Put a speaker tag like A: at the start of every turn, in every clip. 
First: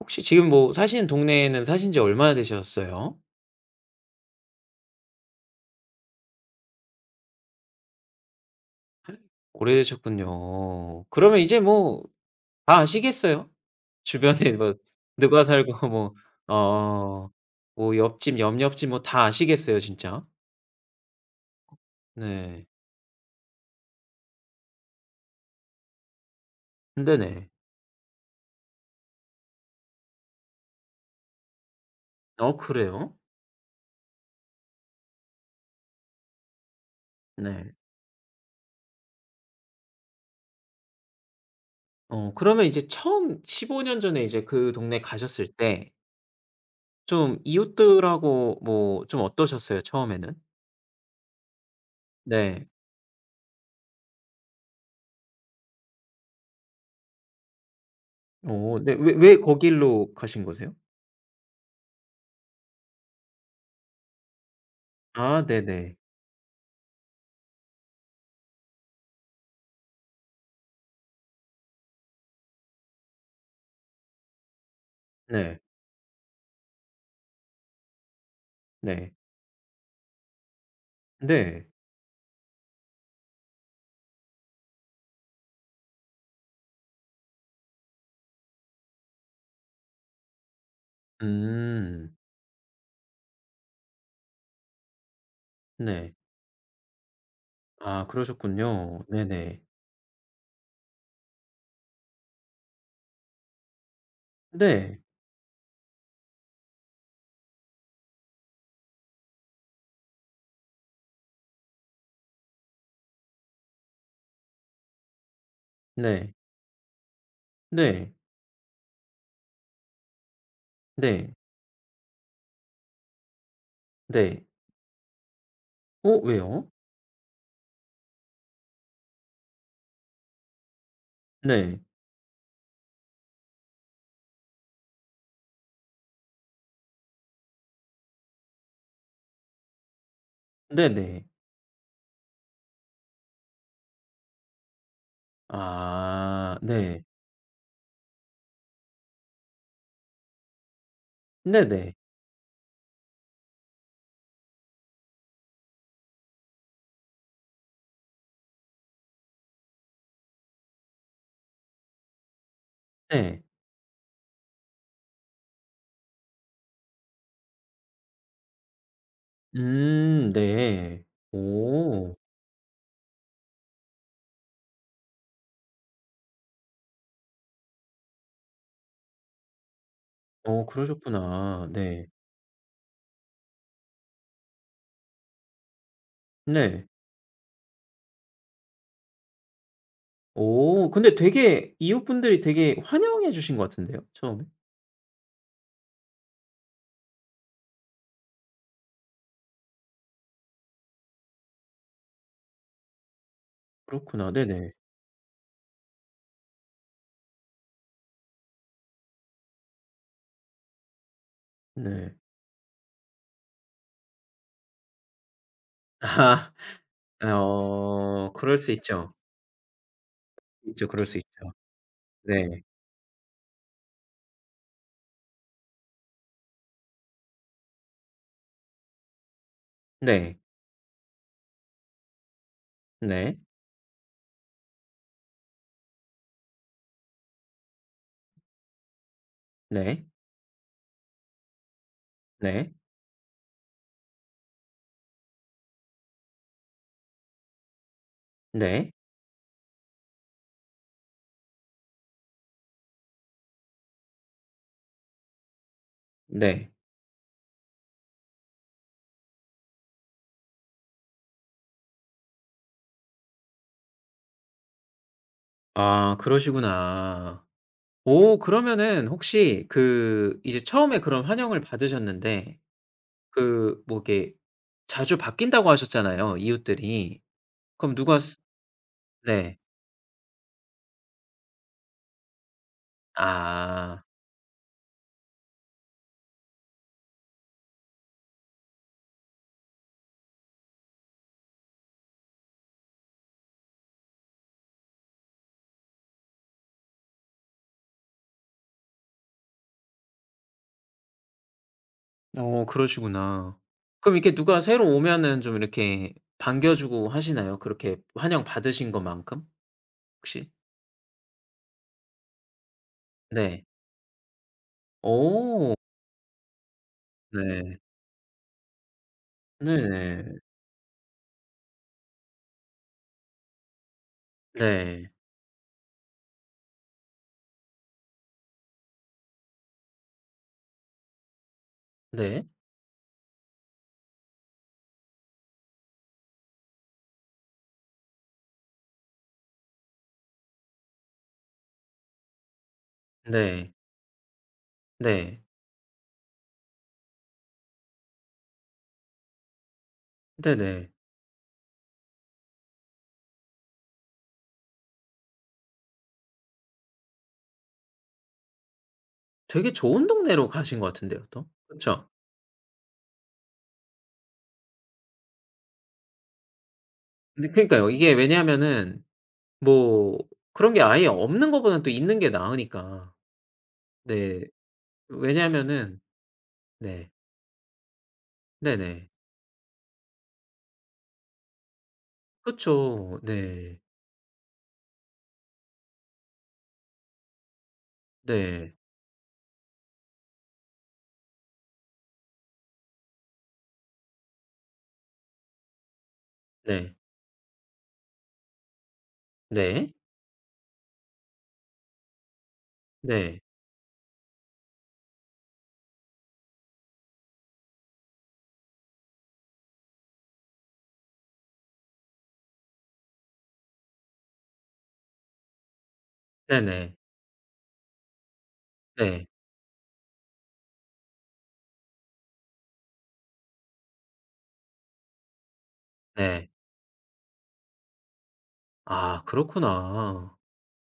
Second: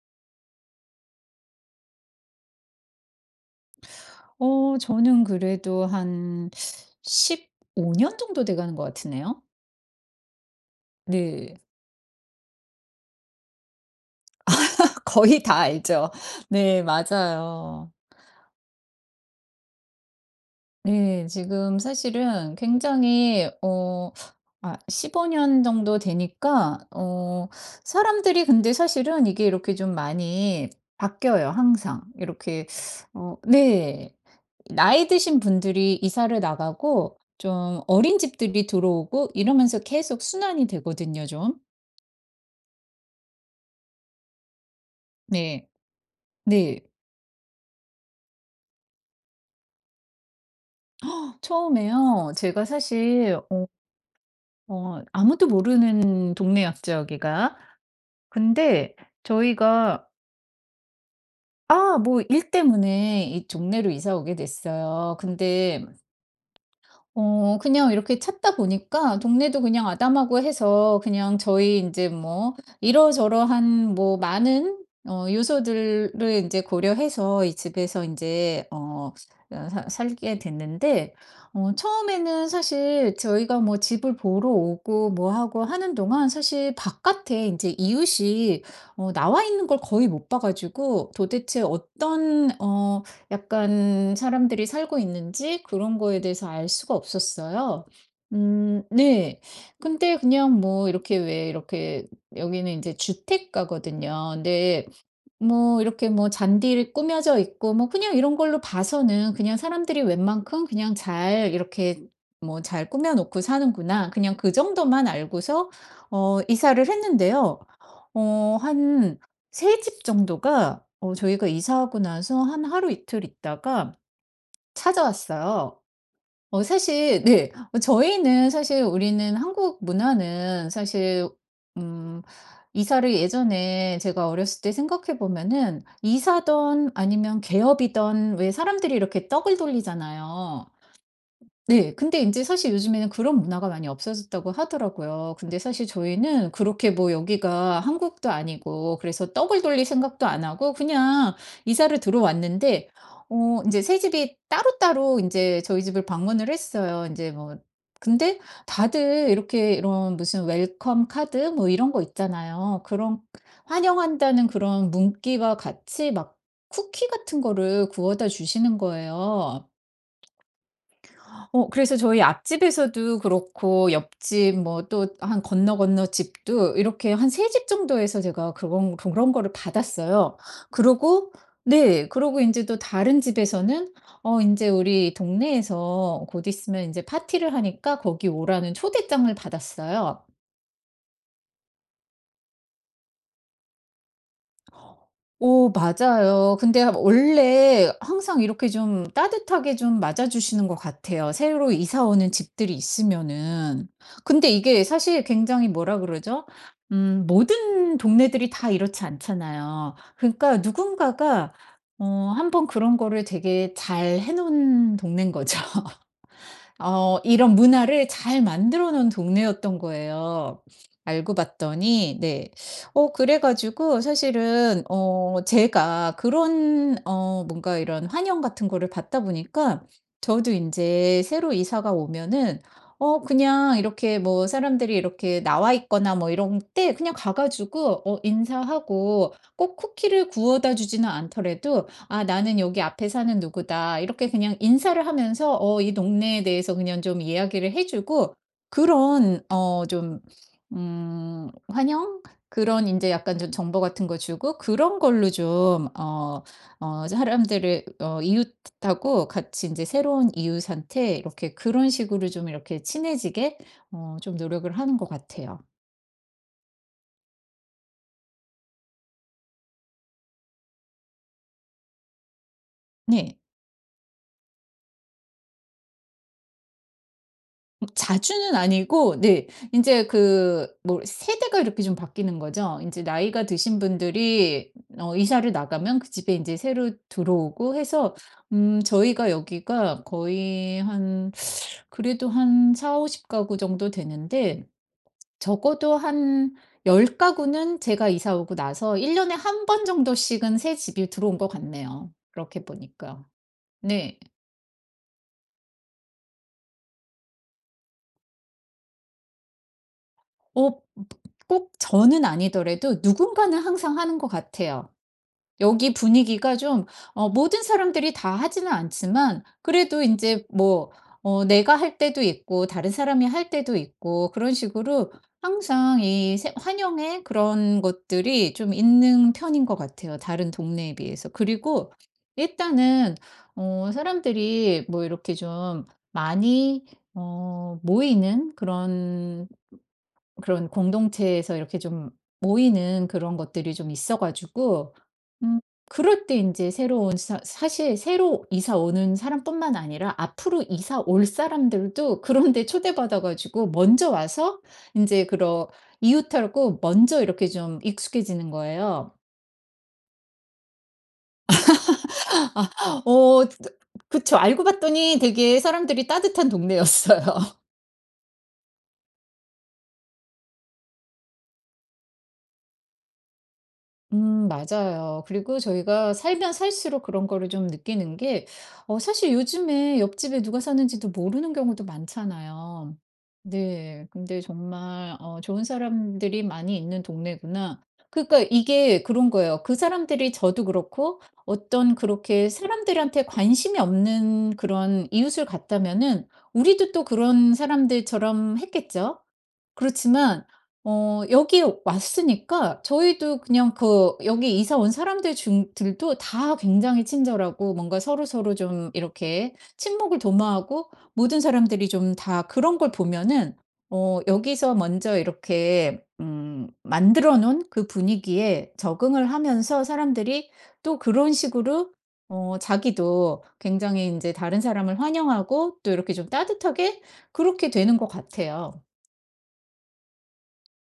A: 혹시 지금 뭐 사시는 동네에는 사신 지 얼마나 되셨어요?
B: 어 저는 그래도 한 15 년 정도 돼가는 것
A: 에.
B: 같으네요.
A: 오래되셨군요. 그러면
B: 네.
A: 이제 뭐 다 아시겠어요? 주변에 뭐
B: 거의
A: 누가
B: 다
A: 살고
B: 알죠.
A: 뭐
B: 네
A: 어
B: 맞아요.
A: 뭐 옆집, 옆 옆집 뭐 다 아시겠어요, 진짜?
B: 네. 지금 사실은
A: 네.
B: 굉장히 어 아 15 년 정도 되니까 어
A: 네네.
B: 사람들이 근데 사실은 이게 이렇게 좀 많이 바뀌어요, 항상.
A: 어
B: 이렇게
A: 그래요?
B: 어 네. 나이 드신 분들이 이사를 나가고
A: 네.
B: 좀 어린 집들이 들어오고 이러면서 계속 순환이 되거든요, 좀.
A: 어 그러면 인제 처음 15 년 전에 이제 그 동네 가셨을
B: 네.
A: 때
B: 네.
A: 좀 이웃들하고 뭐 좀 어떠셨어요? 처음에는?
B: 어, 처음에요? 제가
A: 네.
B: 사실 어 어 아무도 모르는 동네였죠, 여기가.
A: 어 네.
B: 근데
A: 왜 왜
B: 저희가
A: 거기로 가신 거세요?
B: 아, 뭐 일 때문에 이 동네로 이사 오게 됐어요.
A: 아
B: 근데
A: 네네.
B: 어 그냥 이렇게 찾다 보니까 동네도 그냥 아담하고 해서 그냥 저희 인제 뭐 이러저러한 뭐 많은 어
A: 네.
B: 요소들을 인제 고려해서 이 집에서 인제
A: 네.
B: 어 그니까 사 살게 됐는데
A: 네.
B: 어 처음에는 사실 저희가 뭐 집을 보러 오고 뭐 하고 하는 동안 사실 바깥에 인제 이웃이 어 나와있는 걸 거의 못 봐 가지고 도대체
A: 음.
B: 어떤 어 약간 사람들이 살고 있는지 그런
A: 네.
B: 거에 대해서 알 수가 없었어요.
A: 아
B: 음
A: 그러셨군요.
B: 네.
A: 네네.
B: 근데 그냥 뭐 이렇게 왜 이렇게 여기는 인제 주택가거든요. 네.
A: 네.
B: 뭐 이렇게 뭐 잔디를 꾸며져 있고 뭐 그냥 이런 걸로 봐서는 그냥 '사람들이 웬만큼 그냥 잘 이렇게 뭐 잘 꾸며 놓고 사는구나.' 그냥 그 정도만 알고서
A: 네.
B: 어 이사를 했는데요.
A: 네.
B: 어 한 3 집 정도가 어
A: 네.
B: 저희가 이사하고 나서 한 하루이틀 있다가
A: 네.
B: 찾아왔어요.
A: 어
B: 어
A: 왜요?
B: 사실 네. 어 저희는 사실 우리는 한국 문화는 사실
A: 네.
B: 음 이사를 예전에 제가 어렸을 때 생각해 보면은 이사든 아니면 개업이든 왜 사람들이 이렇게 떡을 돌리잖아요.
A: 네네.
B: 네, 근데 인제 사실 요즘에는 그런 문화가 많이 없어졌다고 하더라고요. 근데 사실 저희는
A: 아
B: 그렇게
A: 네.
B: 뭐 여기가 한국도 아니고 그래서 떡을 돌릴 생각도 안 하고 그냥
A: 네네.
B: 이사를 들어왔는데 어 인제 3 집이 따로따로 인제 저희 집을 방문을 했어요. 인제 뭐 근데 다들 이렇게 이런 무슨 웰컴 카드 뭐 이런 거 있잖아요. 그런
A: 네.
B: 환영한다는 그런 문구와 같이 막 쿠키 같은 거를 구워다 주시는 거예요.
A: 음 네.
B: 어 그래서
A: 오.
B: 저희 앞집에서도 그렇고 옆집 뭐 또 한 건너건너집도 이렇게 한 3 집 정도에서 제가 그런 그런 거를 받았어요.
A: 어
B: 그러고
A: 그러셨구나.
B: 네
A: 네.
B: 그러고 인제 또 다른 집에서는 어 인제 우리 동네에서 곧 있으면
A: 네.
B: 인제 파티를 하니까 거기 오라는 초대장을 받았어요.
A: 오 근데 되게 이웃분들이 되게 환영해 주신 것 같은데요, 처음에.
B: 오 맞아요. 근데 하 원래 항상 이렇게 좀 따뜻하게 좀 맞아 주시는 것 같아요. 새로 이사 오는 집들이 있으면은.
A: 그렇구나.
B: 근데
A: 네네.
B: 이게 사실 굉장히 뭐라 그러죠? 음 모든 동네들이 다 이렇지 않잖아요. 그러니까 누군가가 어
A: 네.
B: 1 번 그런 거를 되게 잘해 놓은 동네인 거죠.
A: 아.
B: 어.
A: 아
B: 이런 문화를
A: 어.
B: 잘
A: 그럴 수
B: 만들어 놓은
A: 있죠.
B: 동네였던 거예요.
A: 있죠. 그럴 수
B: 알고
A: 있죠.
B: 봤더니 네.
A: 네.
B: 어 그래 가지고 사실은 어 제가 그런 어 뭔가 이런 환영 같은 거를 받다 보니까
A: 네.
B: 저도 인제 새로 이사가 오면은 어
A: 네.
B: 그냥 이렇게 뭐 사람들이 이렇게 나와 있거나 뭐 이럴 때 그냥 가 가지고 어 인사하고 꼭
A: 네.
B: 쿠키를 구워다 주지는 않더라도 "아 나는
A: 네.
B: 여기 앞에 사는 누구다." 이렇게 그냥 인사를 하면서 어 이 동네에 대해서 그냥 좀 이야기를 해 주고
A: 네.
B: 그런 어 좀 음 환영? 그런 인제 약간 좀 정보 같은 거 주고 그런 걸로 좀 어
A: 네.
B: 어 사람들을 어 이웃하고 같이 인제 새로운 이웃한테 이렇게 그런 식으로 좀 이렇게 친해지게 어 좀 노력을 하는 것 같아요.
A: 아 그러시구나. 오, 그러면은 혹시 그 이제 처음에 그런 환영을 받으셨는데
B: 네.
A: 그 뭐 이렇게 자주 바뀐다고 하셨잖아요, 이웃들이.
B: 음
A: 그럼 누가 스
B: 자주는 아니고 네.
A: 네.
B: 인제 그 뭐 세대가 이렇게 좀 바뀌는 거죠. 인제 나이가 드신
A: 아.
B: 분들이 어 이사를 나가면 그 집에 인제 새로 들어오고 해서 음 저희가 여기가 거의 한 그래도 한 40-50 가구 정도 되는데 적어도 한 10 가구는 제가 이사 오고 나서 1 년에 1 번 정도씩은 새집이 들어온 것 같네요.
A: 어
B: 그렇게 보니까.
A: 그러시구나. 그럼
B: 네.
A: 이렇게 누가 새로 오면은 좀 이렇게 반겨주고 하시나요? 그렇게 환영받으신 것만큼 혹시?
B: 어 버 꼭 저는 아니더라도 누군가는
A: 네.
B: 항상 하는 것 같아요.
A: 오.
B: 여기 분위기가 좀 어 모든
A: 네.
B: 사람들이 다 하지는 않지만 그래도
A: 네.
B: 인제 뭐 어 내가 할 때도 있고 다른 사람이 할 때도 있고 그런
A: 네.
B: 식으로 항상 이 새 환영의 그런 것들이 좀 있는 편인 것 같아요. 다른 동네에 비해서. 그리고
A: 네.
B: 일단은 어 사람들이 뭐 이렇게 좀 많이 어 모이는 그런 그런 공동체에서 이렇게 좀 모이는 그런
A: 네.
B: 것들이 좀 있어 가지고
A: 네.
B: 음 그럴 때 인제 새로 온 사 사실 새로 이사 오는 사람뿐만 아니라 앞으로
A: 네네.
B: 이사 올 사람들도 그런 데 초대받아 가지고 먼저 와서 인제 그런 이웃하고 먼저 이렇게 좀 익숙해지는 거예요.
A: 되게 좋은 동네로 가신 것 같은데요, 또. 그쵸?
B: 아. 어 드 그쵸. 알고 봤더니 되게 사람들이 따뜻한 동네였어요.
A: 네 그러니까요. 이게 왜냐하면은 뭐 그런게 아예 없는 것보다는 또 있는 게 나으니까. 네.
B: 음 맞아요. 그리고
A: 왜냐하면은
B: 저희가 살면 살수록
A: 네.
B: 그런 거를 좀 느끼는 게 어
A: 네네.
B: 사실 요즘에 옆집에 누가 사는지도 모르는 경우도 많잖아요.
A: 그쵸. 네.
B: 네. 근데 정말 '어 좋은 사람들이 많이 있는 동네구나.' 그러니까
A: 네.
B: 이게 그런 거예요. 그 사람들이 저도 그렇고 어떤 그렇게 사람들한테 관심이 없는 그런 이웃을 갔다면은 우리도
A: 네.
B: 또 그런 사람들처럼 했겠죠?
A: 네.
B: 그렇지만 어. 여기 왔으니까 저희도
A: 네.
B: 그냥 그 여기 이사 온 사람들 중 들도 다 굉장히 친절하고 뭔가 서로서로 좀 이렇게 친목을 도모하고 모든 사람들이 좀 다 그런 걸 보면은 어 여기서 먼저 이렇게 음
A: 네네.
B: 만들어 놓은 그 분위기에 적응을
A: 네.
B: 하면서 사람들이 또 그런 식으로 어 자기도 굉장히 인제 다른 사람을 환영하고 또 이렇게 좀
A: 네.
B: 따뜻하게 그렇게 되는 것 같아요.
A: 아 그렇구나.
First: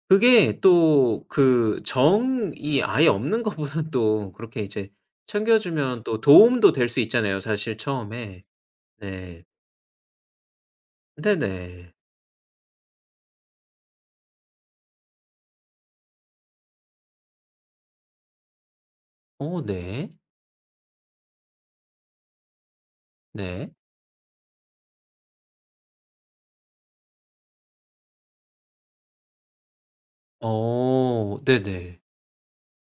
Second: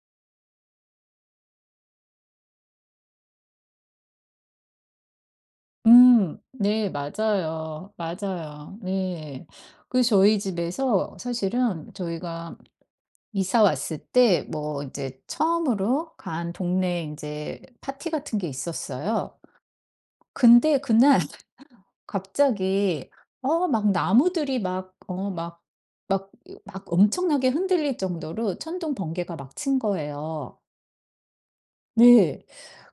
A: 그게 또 그 정이 아예 없는 것보다는 또 그렇게 이제 챙겨 주면 또
B: 음.
A: 도움도 될
B: 네
A: 수 있잖아요, 사실
B: 맞아요,
A: 처음에.
B: 맞아요.
A: 네.
B: 네. 그래서 저희 집에서
A: 네네.
B: 사실은 저희가 이사 왔을 때 뭐 인제 처음으로 간 동네 인제 파티 같은 게 있었어요.
A: 어 네.
B: 근데 그날 갑자기 어
A: 네.
B: 막 나무들이 막 어 막 막 어 막 엄청나게 흔들릴 정도로 천둥 번개가 막 친 거예요.
A: 어 네네.
B: 네.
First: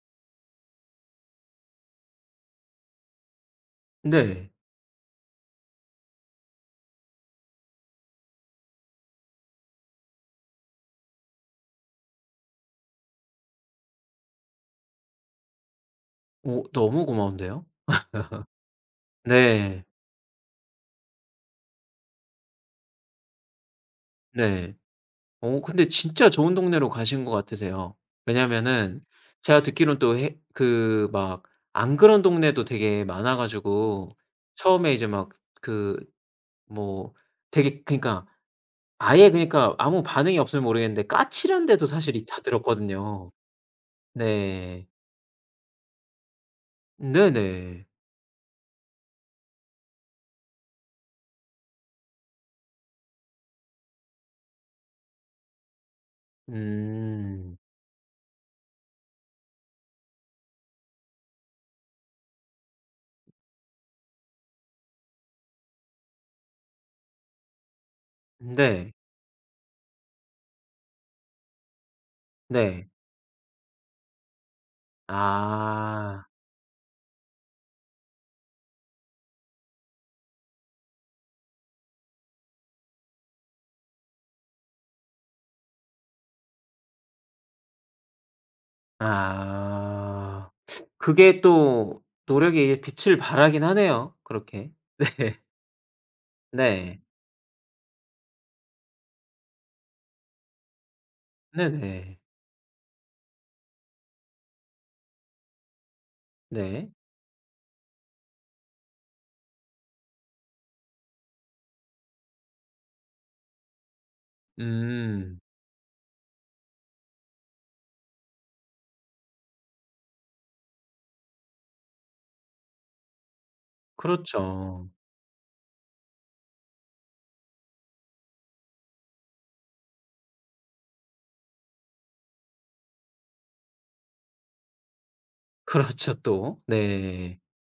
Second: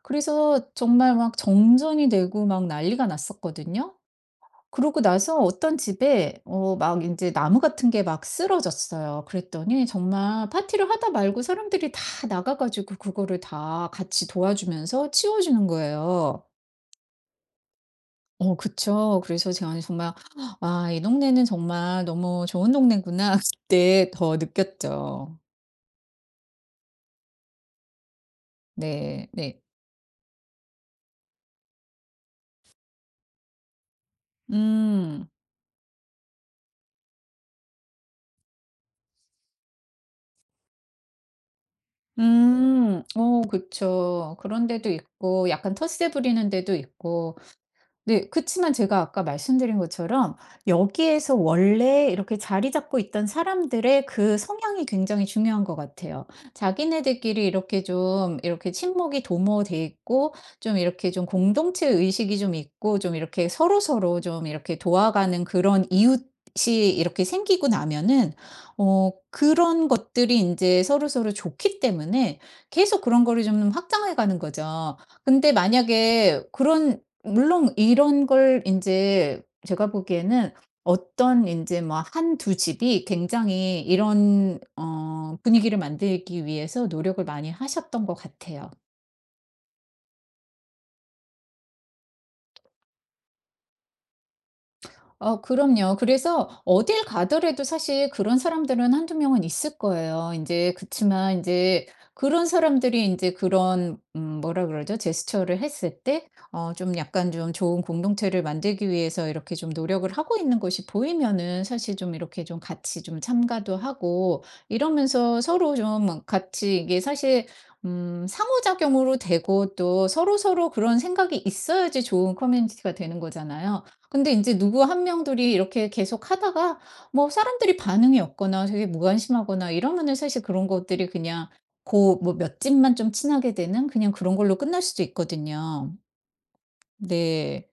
B: 그래서 정말 막 정전이 되고 막 난리가 났었거든요.
A: 네.
B: 그러고 나서 어떤 집에 어 막 인제 나무 같은 게 막 쓰러졌어요. 그랬더니 정말 파티를 하다 말고 사람들이 다 나가 가지고 그거를 다 같이 도와주면서 치워 주는 거예요.
A: 어 너무 고마운데요.
B: 어 그쵸. 그래서 저는
A: 네.
B: 정말 '와 이 동네는 정말 너무 좋은 동네구나.' 그때 더
A: 네.
B: 느꼈죠.
A: 어 근데 진짜 좋은 동네로 가신 것 같으세요. 왜냐하면은
B: 네 네.
A: 제가 듣기로는 또 해 그 막 안 그런 동네도 되게 많아 가지고 처음에 이제
B: 음.
A: 막 그 뭐 되게 그러니까 아예 그러니까 아무 반응이 없으면 모르겠는데 "까칠한 데도 사실 있다."
B: 음.
A: 들었거든요.
B: 어 그쵸. 그런
A: 네.
B: 데도 있고 약간 텃세 부리는 데도 있고.
A: 네네.
B: 네. 그치만 제가 아까 말씀드린 것처럼 여기에서 원래 이렇게 자리 잡고 있던 사람들의 그 성향이 굉장히 중요한 것 같아요. 자기네들끼리
A: 음.
B: 이렇게 좀 이렇게 친목이 도모돼 있고 좀 이렇게 좀 공동체 의식이 좀 있고 좀 이렇게 서로서로 좀 이렇게 도와가는 그런 이웃이 이렇게 생기고 나면은
A: 네.
B: 어 그런 것들이 인제 서로서로 좋기 때문에
A: 네.
B: 계속 그런 거를 좀 확장해 가는 거죠. 근데
A: 아.
B: 만약에 그런 물론 이런 걸 인제 제가 보기에는 어떤 인제 뭐 한 2 집이 굉장히 이런 어 분위기를 만들기 위해서 노력을 많이 하셨던 것 같아요.
A: 아. 그게 또 노력이 빛을 발하긴 하네요 그렇게. 네.
B: 아 그럼요. 그래서
A: 네.
B: 어딜 가더라도 사실 그런 사람들은 1-2 명은 있을 거예요, 인제. 그치만 인제
A: 네네.
B: 그런 사람들이 인제 그런 음 뭐라 그러죠? 제스처를 했을 때 어
A: 네.
B: 좀 약간 좀 좋은 공동체를 만들기 위해서 이렇게 좀 노력을 하고 있는 것이 보이면은 사실 좀 이렇게 좀 같이 좀 참가도 하고 이러면서
A: 음.
B: 서로 좀 뭐 같이 이게 사실 음 상호작용으로 되고 또 서로서로 그런 생각이 있어야지 좋은 커뮤니티가 되는 거잖아요. 근데 인제 누구
A: 그렇죠.
B: 1 명, 둘이 이렇게 계속 하다가 뭐 사람들이 반응이 없거나 되게 무관심하거나 이러면은 사실 그런 것들이 그냥 고 뭐 몇 집만 좀 친하게 되는 그냥 그런 걸로 끝날 수도 있거든요.
A: 그렇죠, 또. 네.
B: 네.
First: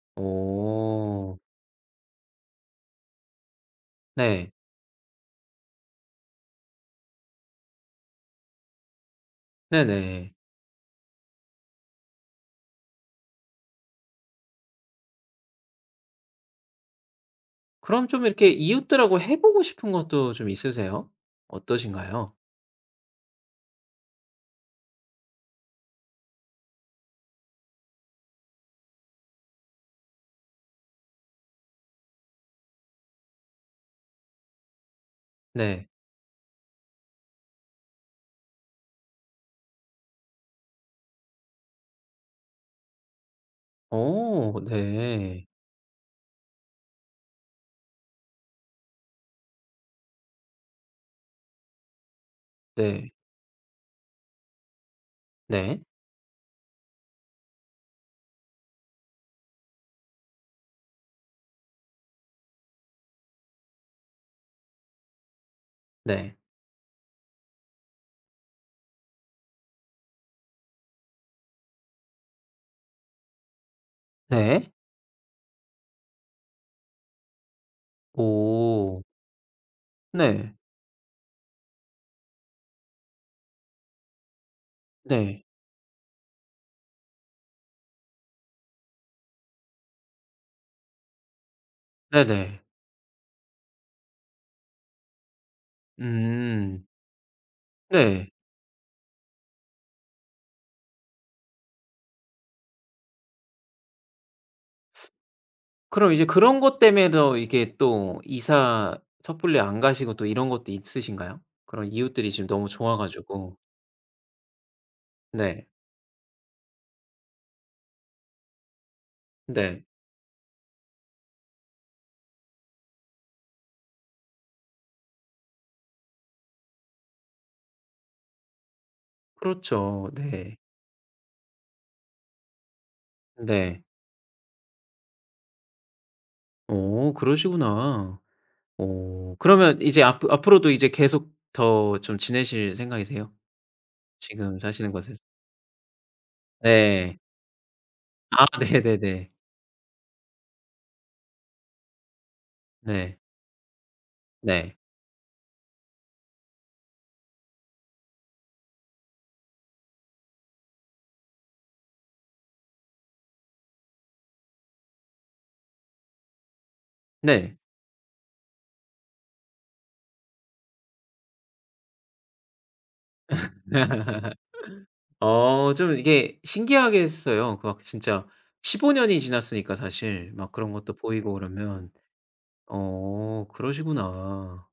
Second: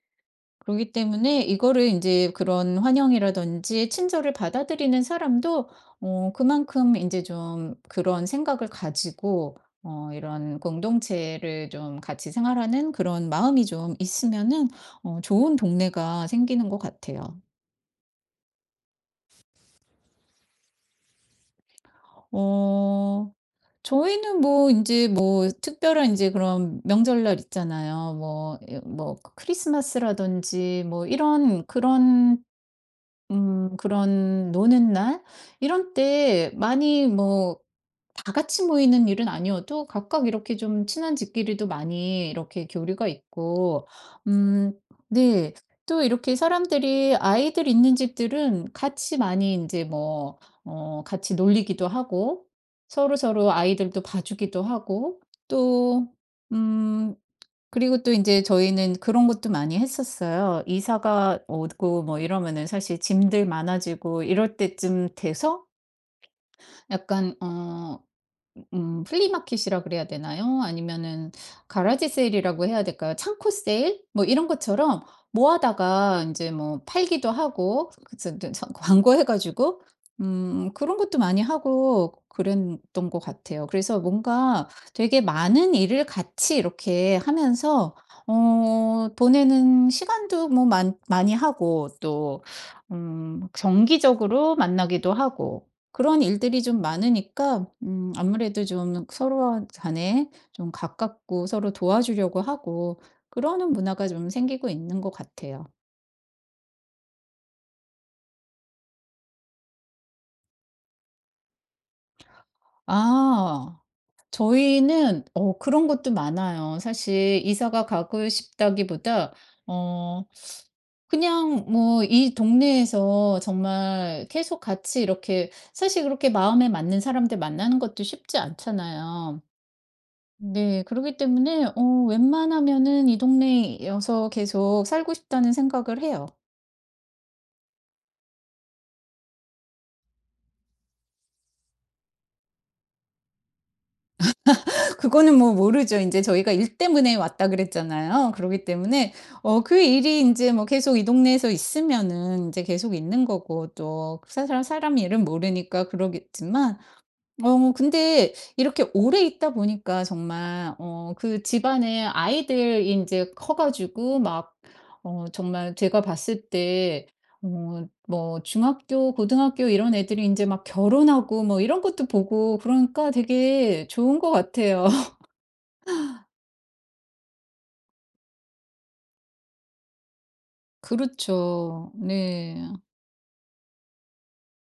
B: 그러기
A: 어.
B: 때문에 이거를 인제 그런 환영이라든지 친절을
A: 네.
B: 받아들이는 사람도 어 그만큼 인제 좀 그런 생각을 가지고 어
A: 네네.
B: 이런 공동체를 좀 같이 생활하는 그런 마음이 좀 있으면은 어 좋은 동네가 생기는 것 같아요.
A: 그럼 좀 이렇게 이웃들하고 해 보고 싶은 것도 좀 있으세요? 어떠신가요?
B: 어. 저희는 뭐 인제 뭐 특별한 인제 그런 명절날 있잖아요. 뭐 이 뭐 크리스마스라든지 뭐 이런 그런 음 그런 노는 날
A: 네.
B: 이런 때 많이 뭐 다 같이 모이는 일은 아니어도 각각 이렇게 좀 친한 집끼리도 많이 이렇게 교류가 있고
A: 어
B: 음
A: 네.
B: 네 또 이렇게 사람들이 아이들 있는 집들은 같이 많이 인제 뭐 어 같이 놀리기도 하고
A: 네.
B: 서로서로 아이들도 봐주기도 하고.
A: 네.
B: 또 음 그리고 또 인제 저희는 그런 것도 많이 했었어요. 이사가 오고 뭐 이러면은 사실 짐들 많아지고 이럴 때쯤 돼서
A: 네.
B: 약간 어 음 플리마켓 이라 그래야 되나요? 아니면은 가라지 세일 이라고 해야 될까요? 창고 세일? 뭐 이런
A: 네.
B: 것처럼 모아다가 인제 뭐 팔기도 하고 그 즈 스 서
A: 오.
B: 광고해 가지고
A: 네.
B: 음 그런 것도 많이 하고 그랬던 것 같아요. 그래서 뭔가 되게
A: 네.
B: 많은 일을 같이 이렇게 하면서 어, 보내는 시간도 뭐 많 많이 하고 또
A: 네네.
B: 음 정기적으로 만나기도 하고 그런 일들이 좀
A: 음.
B: 많으니까 음
A: 네.
B: 아무래도 좀 서로 간에 좀 가깝고 서로 도와주려고 하고 그러는 문화가 좀 생기고 있는 것 같아요.
A: 그럼, 이제 그런 것 때문에 더 이게 또 이사 섣불리 안 가시고 또 이런 것도 있으신가요? 그런 이웃들이 지금 너무 좋아 가지고.
B: 아. 저희는 어
A: 네.
B: 그런 것도 많아요. 사실 이사가 가고 싶다기보다
A: 네.
B: 어 그냥 뭐 이 동네에서 정말 계속 같이 이렇게 사실 그렇게 마음에 맞는 사람들 만나는 것도 쉽지 않잖아요.
A: 그렇죠. 네.
B: 네, 그러기 때문에 어 웬만하면은 이
A: 네.
B: 동네여서 계속 살고 싶다는 생각을 해요.
A: 어, 그러시구나. 어, 그러면 이제 앞으 앞으로도 이제 계속 더 좀 지내실 생각이세요? 지금 사시는 곳에
B: 그거는 뭐 뭐 모르죠. 인제 저희가 "일 때문에
A: 네.
B: 왔다." 그랬잖아요.
A: 아
B: 그러기 때문에
A: 네네네.
B: 어 그 일이 인제 뭐 계속 이 동네에서 있으면은 인제 계속
A: 네.
B: 있는 거고 또 그 사람
A: 네.
B: 사람 일은 모르니까 그러겠지만. 어 근데 이렇게 오래 있다 보니까 정말 어 그 집안의 아이들이 인제 커 가지고 막 어 정말 제가 봤을 때
A: 네.
B: 어 뭐 중학교, 고등학교 이런 애들이 인제 막 결혼하고 뭐 이런 것도 보고 그러니까 되게 좋은 것 같아요.
A: 어 좀 이게 신기하겠어요, 그 막 진짜 15 년이 지났으니까 사실 막 그런 것도 보이고 그러면.
B: 그렇죠. 네.
A: 어 그러시구나.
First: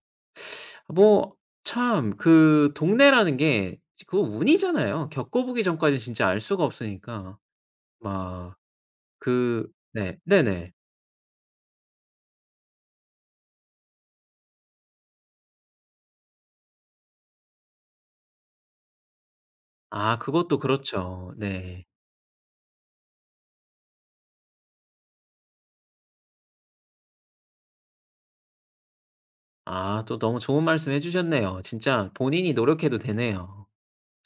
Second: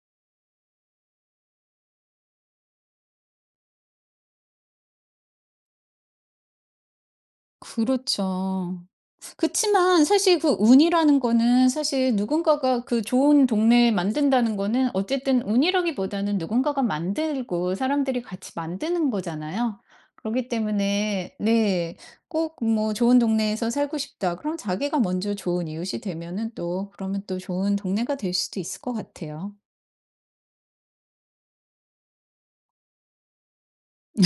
A: 뭐 참 그 동네라는 게 그 운이잖아요. 겪어 보기 전까지 진짜 알 수가 없으니까 막
B: 그렇죠.
A: 그
B: 그치만
A: 네.
B: 사실 그
A: 네네.
B: 운이라는 거는 사실, 누군가가 그 좋은 동네 만든다는 거는 어쨌든 운이라기보다는 누군가가 만들고 사람들이 같이 만드는 거잖아요.
A: 아
B: 그렇기
A: 그것도 그렇죠.
B: 때문에
A: 네.
B: 네, 꼭 뭐 '좋은 동네에서 살고 싶다.' 그럼 자기가 먼저 좋은 이웃이 되면은 또 그러면 또 좋은 동네가 될 수도 있을 것 같아요.
A: 아 또 너무 좋은 말씀 해 주셨네요. 진짜 본인이 노력해도 되네요.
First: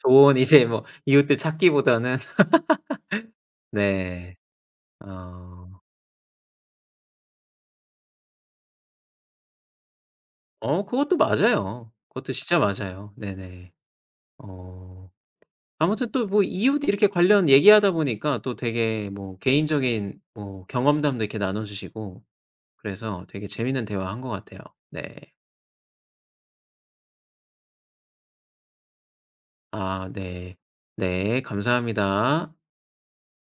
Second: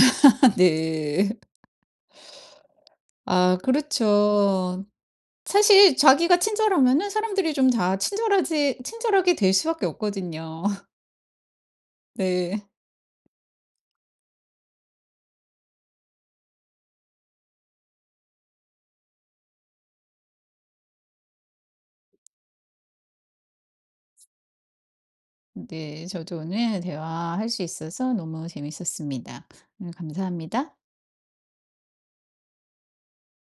A: 좋은 이제 뭐
B: 네.
A: 이웃들 찾기보다는.
B: 아
A: 네.
B: 그렇죠.
A: 어.
B: 사실 자기가 친절하면은 사람들이 좀 다 친절하지 친절하게 될 수밖에 없거든요.
A: 어 그것도 맞아요. 그것도 진짜
B: 네.
A: 맞아요. 네네. 어 아무튼 또 뭐 이웃 이렇게 관련 얘기하다 보니까 또 되게 뭐 개인적인 뭐 경험담도 이렇게 나눠 주시고 그래서 되게 재미있는 대화한 것 같아요. 네.
B: 네. 저도 오늘 대화할 수 있어서 너무 재밌었습니다. 오늘
A: 아 네.
B: 감사합니다.
A: 네. 감사합니다.